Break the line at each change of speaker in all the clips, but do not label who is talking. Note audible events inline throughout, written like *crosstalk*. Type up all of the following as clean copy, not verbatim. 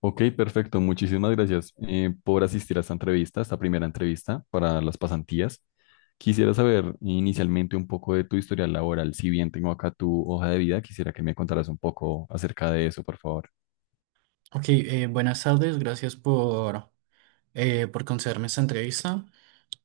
Ok, perfecto. Muchísimas gracias por asistir a esta entrevista, esta primera entrevista para las pasantías. Quisiera saber inicialmente un poco de tu historial laboral. Si bien tengo acá tu hoja de vida, quisiera que me contaras un poco acerca de eso, por favor.
Ok, buenas tardes, gracias por concederme esta entrevista.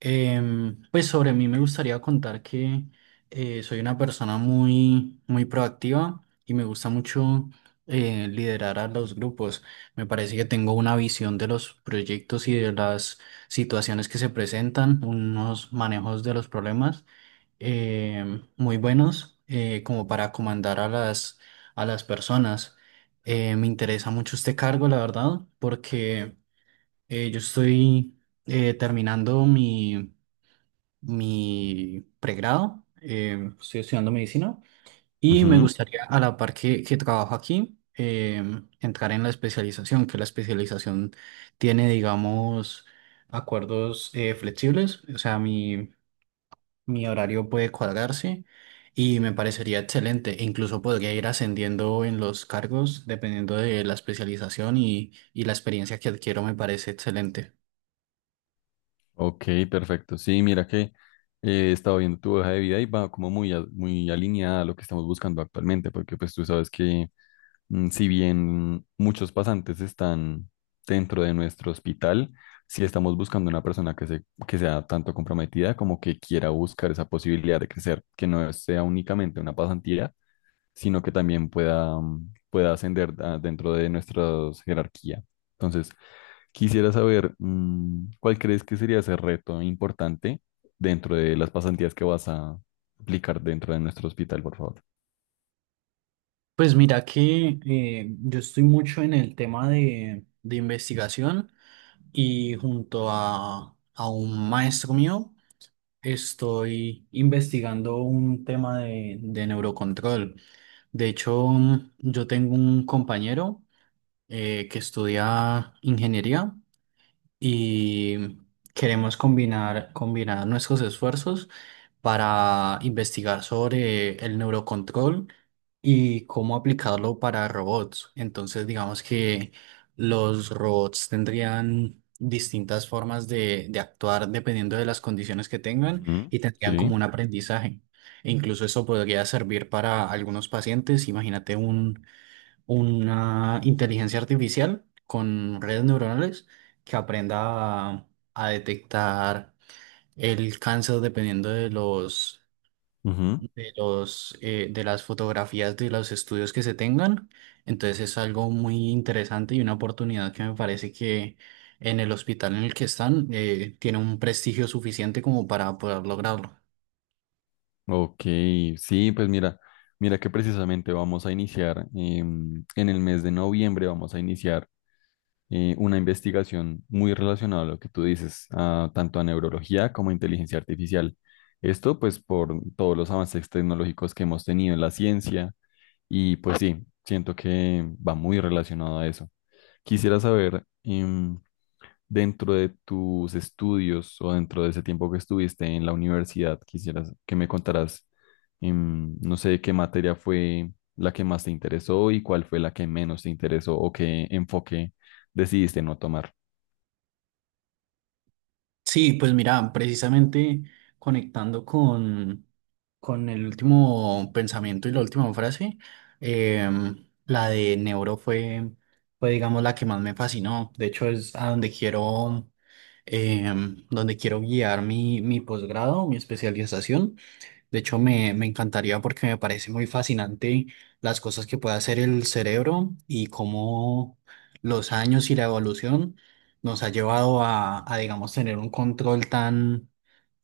Pues sobre mí me gustaría contar que soy una persona muy, muy proactiva y me gusta mucho liderar a los grupos. Me parece que tengo una visión de los proyectos y de las situaciones que se presentan, unos manejos de los problemas eh, muy buenos como para comandar a las personas. Me interesa mucho este cargo, la verdad, porque yo estoy terminando mi pregrado, estoy estudiando medicina y me
Ujú.
gustaría a la par que trabajo aquí. Entrar en la especialización, que la especialización tiene, digamos, acuerdos flexibles. O sea, mi horario puede cuadrarse y me parecería excelente. E incluso podría ir ascendiendo en los cargos dependiendo de la especialización y la experiencia que adquiero me parece excelente.
Ok, perfecto. Sí, mira que estaba viendo tu hoja de vida y va como muy, muy alineada a lo que estamos buscando actualmente, porque pues tú sabes que, si bien muchos pasantes están dentro de nuestro hospital, sí estamos buscando una persona que sea tanto comprometida como que quiera buscar esa posibilidad de crecer, que no sea únicamente una pasantía, sino que también pueda, pueda ascender dentro de nuestra jerarquía. Entonces, quisiera saber, ¿cuál crees que sería ese reto importante dentro de las pasantías que vas a aplicar dentro de nuestro hospital, por favor?
Pues mira que yo estoy mucho en el tema de investigación y junto a un maestro mío estoy investigando un tema de neurocontrol. De hecho, yo tengo un compañero, que estudia ingeniería y queremos combinar nuestros esfuerzos para investigar sobre el neurocontrol y cómo aplicarlo para robots. Entonces, digamos que los robots tendrían distintas formas de actuar dependiendo de las condiciones que tengan
Ujú,
y
sí.
tendrían como un aprendizaje. E incluso eso podría servir para algunos pacientes. Imagínate un una inteligencia artificial con redes neuronales que aprenda a, a detectar el cáncer dependiendo de las fotografías de los estudios que se tengan. Entonces es algo muy interesante y una oportunidad que me parece que en el hospital en el que están tiene un prestigio suficiente como para poder lograrlo.
Ok, sí, pues mira, que precisamente vamos a iniciar en el mes de noviembre, vamos a iniciar una investigación muy relacionada a lo que tú dices, tanto a neurología como a inteligencia artificial. Esto pues por todos los avances tecnológicos que hemos tenido en la ciencia y pues sí, siento que va muy relacionado a eso. Quisiera saber, dentro de tus estudios o dentro de ese tiempo que estuviste en la universidad, quisieras que me contaras, no sé, qué materia fue la que más te interesó y cuál fue la que menos te interesó o qué enfoque decidiste no tomar.
Sí, pues mira, precisamente conectando con el último pensamiento y la última frase, la de Neuro fue, digamos, la que más me fascinó. De hecho, es a donde donde quiero guiar mi posgrado, mi especialización. De hecho, me encantaría porque me parece muy fascinante las cosas que puede hacer el cerebro y cómo los años y la evolución nos ha llevado a, digamos, tener un control tan,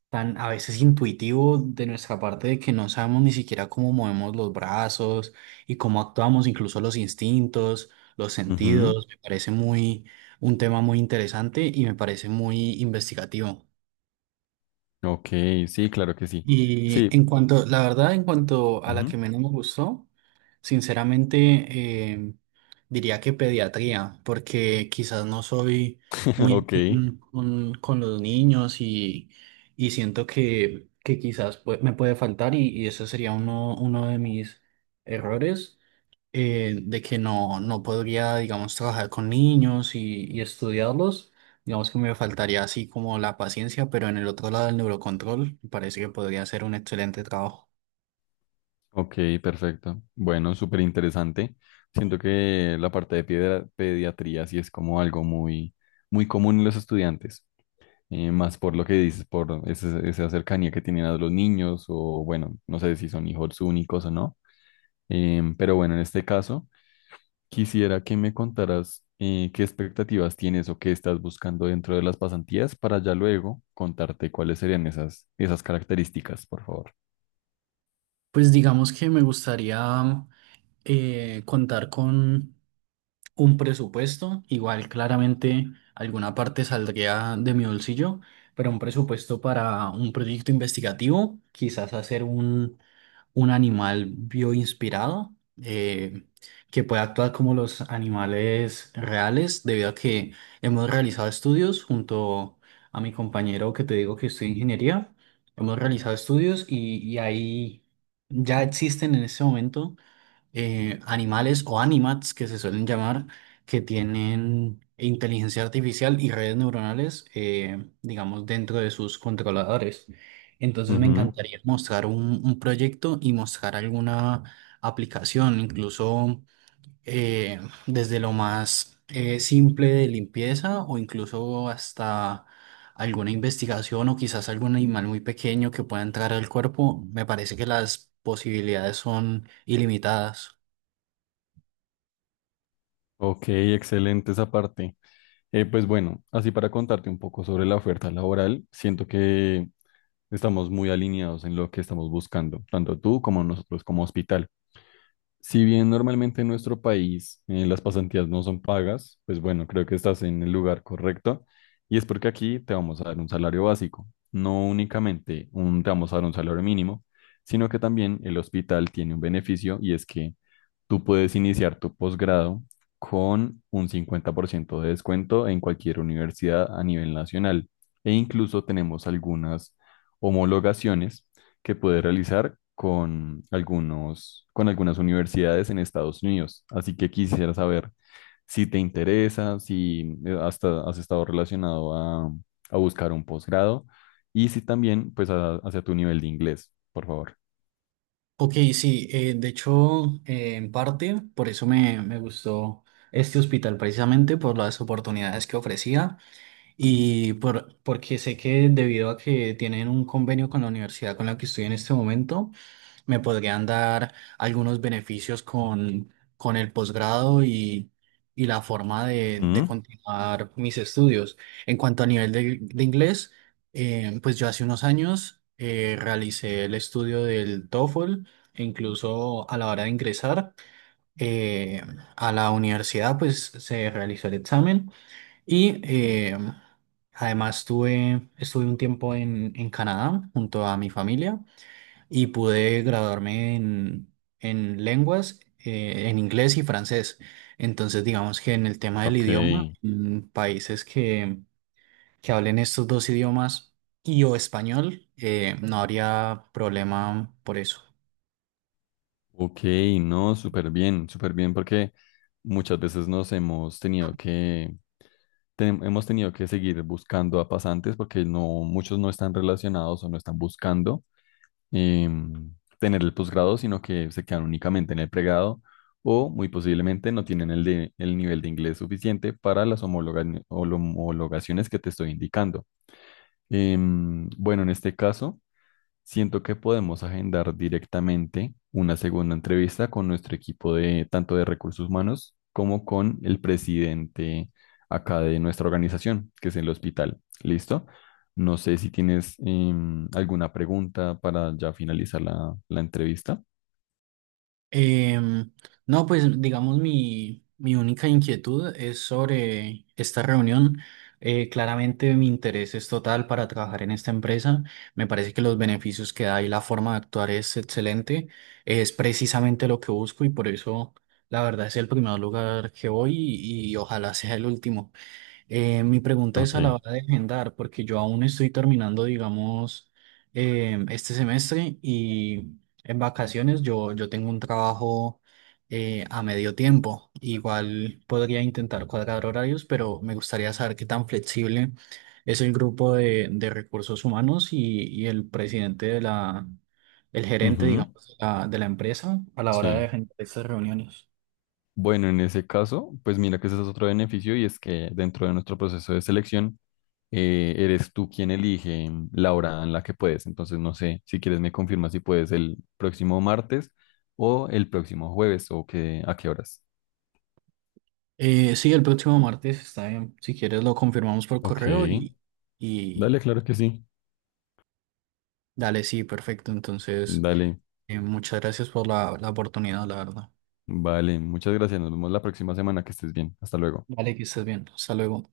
tan a veces intuitivo de nuestra parte de que no sabemos ni siquiera cómo movemos los brazos y cómo actuamos, incluso los instintos, los
Ujú.
sentidos. Me parece un tema muy interesante y me parece muy investigativo.
Ok, sí, claro que sí.
Y
Sí,
en cuanto, la verdad, en cuanto a la
ujú.
que menos me gustó, sinceramente eh, diría que pediatría, porque quizás no soy
*laughs*
muy
Ok,
afín con los niños y siento que quizás me puede faltar y ese sería uno de mis errores de que no podría, digamos, trabajar con niños y estudiarlos. Digamos que me faltaría así como la paciencia, pero en el otro lado del neurocontrol parece que podría ser un excelente trabajo.
ok, perfecto. Bueno, súper interesante. Siento que la parte de pediatría sí es como algo muy, muy común en los estudiantes. Eh, más por lo que dices, por esa cercanía que tienen a los niños o bueno, no sé si son hijos únicos o no. Em, pero bueno, en este caso, quisiera que me contaras qué expectativas tienes o qué estás buscando dentro de las pasantías para ya luego contarte cuáles serían esas características, por favor.
Pues digamos que me gustaría contar con un presupuesto, igual claramente alguna parte saldría de mi bolsillo, pero un presupuesto para un proyecto investigativo, quizás hacer un animal bioinspirado eh, que puede actuar como los animales reales, debido a que hemos realizado estudios junto a mi compañero que te digo que estudia ingeniería. Hemos realizado estudios y ahí ya existen en este momento, animales o animats que se suelen llamar, que tienen inteligencia artificial y redes neuronales, digamos, dentro de sus controladores. Entonces me
Ujú.
encantaría mostrar un proyecto y mostrar alguna aplicación, incluso eh, desde lo más simple de limpieza o incluso hasta alguna investigación o quizás algún animal muy pequeño que pueda entrar al cuerpo. Me parece que las posibilidades son ilimitadas.
Ok, excelente esa parte. Pues bueno, así para contarte un poco sobre la oferta laboral, siento que estamos muy alineados en lo que estamos buscando, tanto tú como nosotros como hospital. Si bien normalmente en nuestro país las pasantías no son pagas, pues bueno, creo que estás en el lugar correcto y es porque aquí te vamos a dar un salario básico, no únicamente un, te vamos a dar un salario mínimo, sino que también el hospital tiene un beneficio y es que tú puedes iniciar tu posgrado con un 50% de descuento en cualquier universidad a nivel nacional e incluso tenemos algunas homologaciones que puede realizar con con algunas universidades en Estados Unidos. Así que quisiera saber si te interesa, si hasta has estado relacionado a buscar un posgrado y si también, pues, hacia tu nivel de inglés, por favor.
Ok, sí, de hecho, en parte, por eso me gustó este hospital, precisamente por las oportunidades que ofrecía. Y porque sé que debido a que tienen un convenio con la universidad con la que estoy en este momento, me podrían dar algunos beneficios con el posgrado y la forma de
Ujú.
continuar mis estudios. En cuanto a nivel de inglés, pues yo hace unos años realicé el estudio del TOEFL e incluso a la hora de ingresar eh, a la universidad, pues se realizó el examen. Y además estuve un tiempo en Canadá junto a mi familia y pude graduarme en lenguas, en inglés y francés. Entonces, digamos que en el tema del
Ok,
idioma, en países que hablen estos dos idiomas y o español, no habría problema por eso.
ok, no, súper bien, porque muchas veces nos hemos tenido hemos tenido que seguir buscando a pasantes porque no, muchos no están relacionados o no están buscando eh, tener el posgrado, sino que se quedan únicamente en el pregrado o muy posiblemente no tienen el nivel de inglés suficiente para las homologaciones que te estoy indicando. Em, bueno, en este caso... Siento que podemos agendar directamente una segunda entrevista con nuestro equipo de tanto de recursos humanos como con el presidente acá de nuestra organización, que es el hospital. ¿Listo? No sé si tienes alguna pregunta para ya finalizar la entrevista.
Em, no, pues digamos mi única inquietud es sobre esta reunión. Claramente mi interés es total para trabajar en esta empresa. Me parece que los beneficios que da y la forma de actuar es excelente. Es precisamente lo que busco y por eso la verdad es el primer lugar que voy y ojalá sea el último. Mi pregunta es
Ok.
a la hora de agendar, porque yo aún estoy terminando, digamos, este semestre y en vacaciones yo tengo un trabajo a medio tiempo. Igual podría intentar cuadrar horarios, pero me gustaría saber qué tan flexible es el grupo de recursos humanos y el presidente de el gerente,
Ujú,
digamos, de la empresa a la hora de
sí.
agendar estas reuniones.
Bueno, en ese caso, pues mira que ese es otro beneficio y es que dentro de nuestro proceso de selección eres tú quien elige la hora en la que puedes. Entonces, no sé, si quieres me confirmas si puedes el próximo martes o el próximo jueves o qué a qué horas.
Sí, el próximo martes está bien. Si quieres lo confirmamos por
Ok,
correo y
dale, claro que sí.
dale, sí, perfecto. Entonces,
Dale,
muchas gracias por la oportunidad, la verdad.
vale, muchas gracias. Nos vemos la próxima semana, que estés bien. Hasta luego.
Vale, que estés bien. Hasta luego.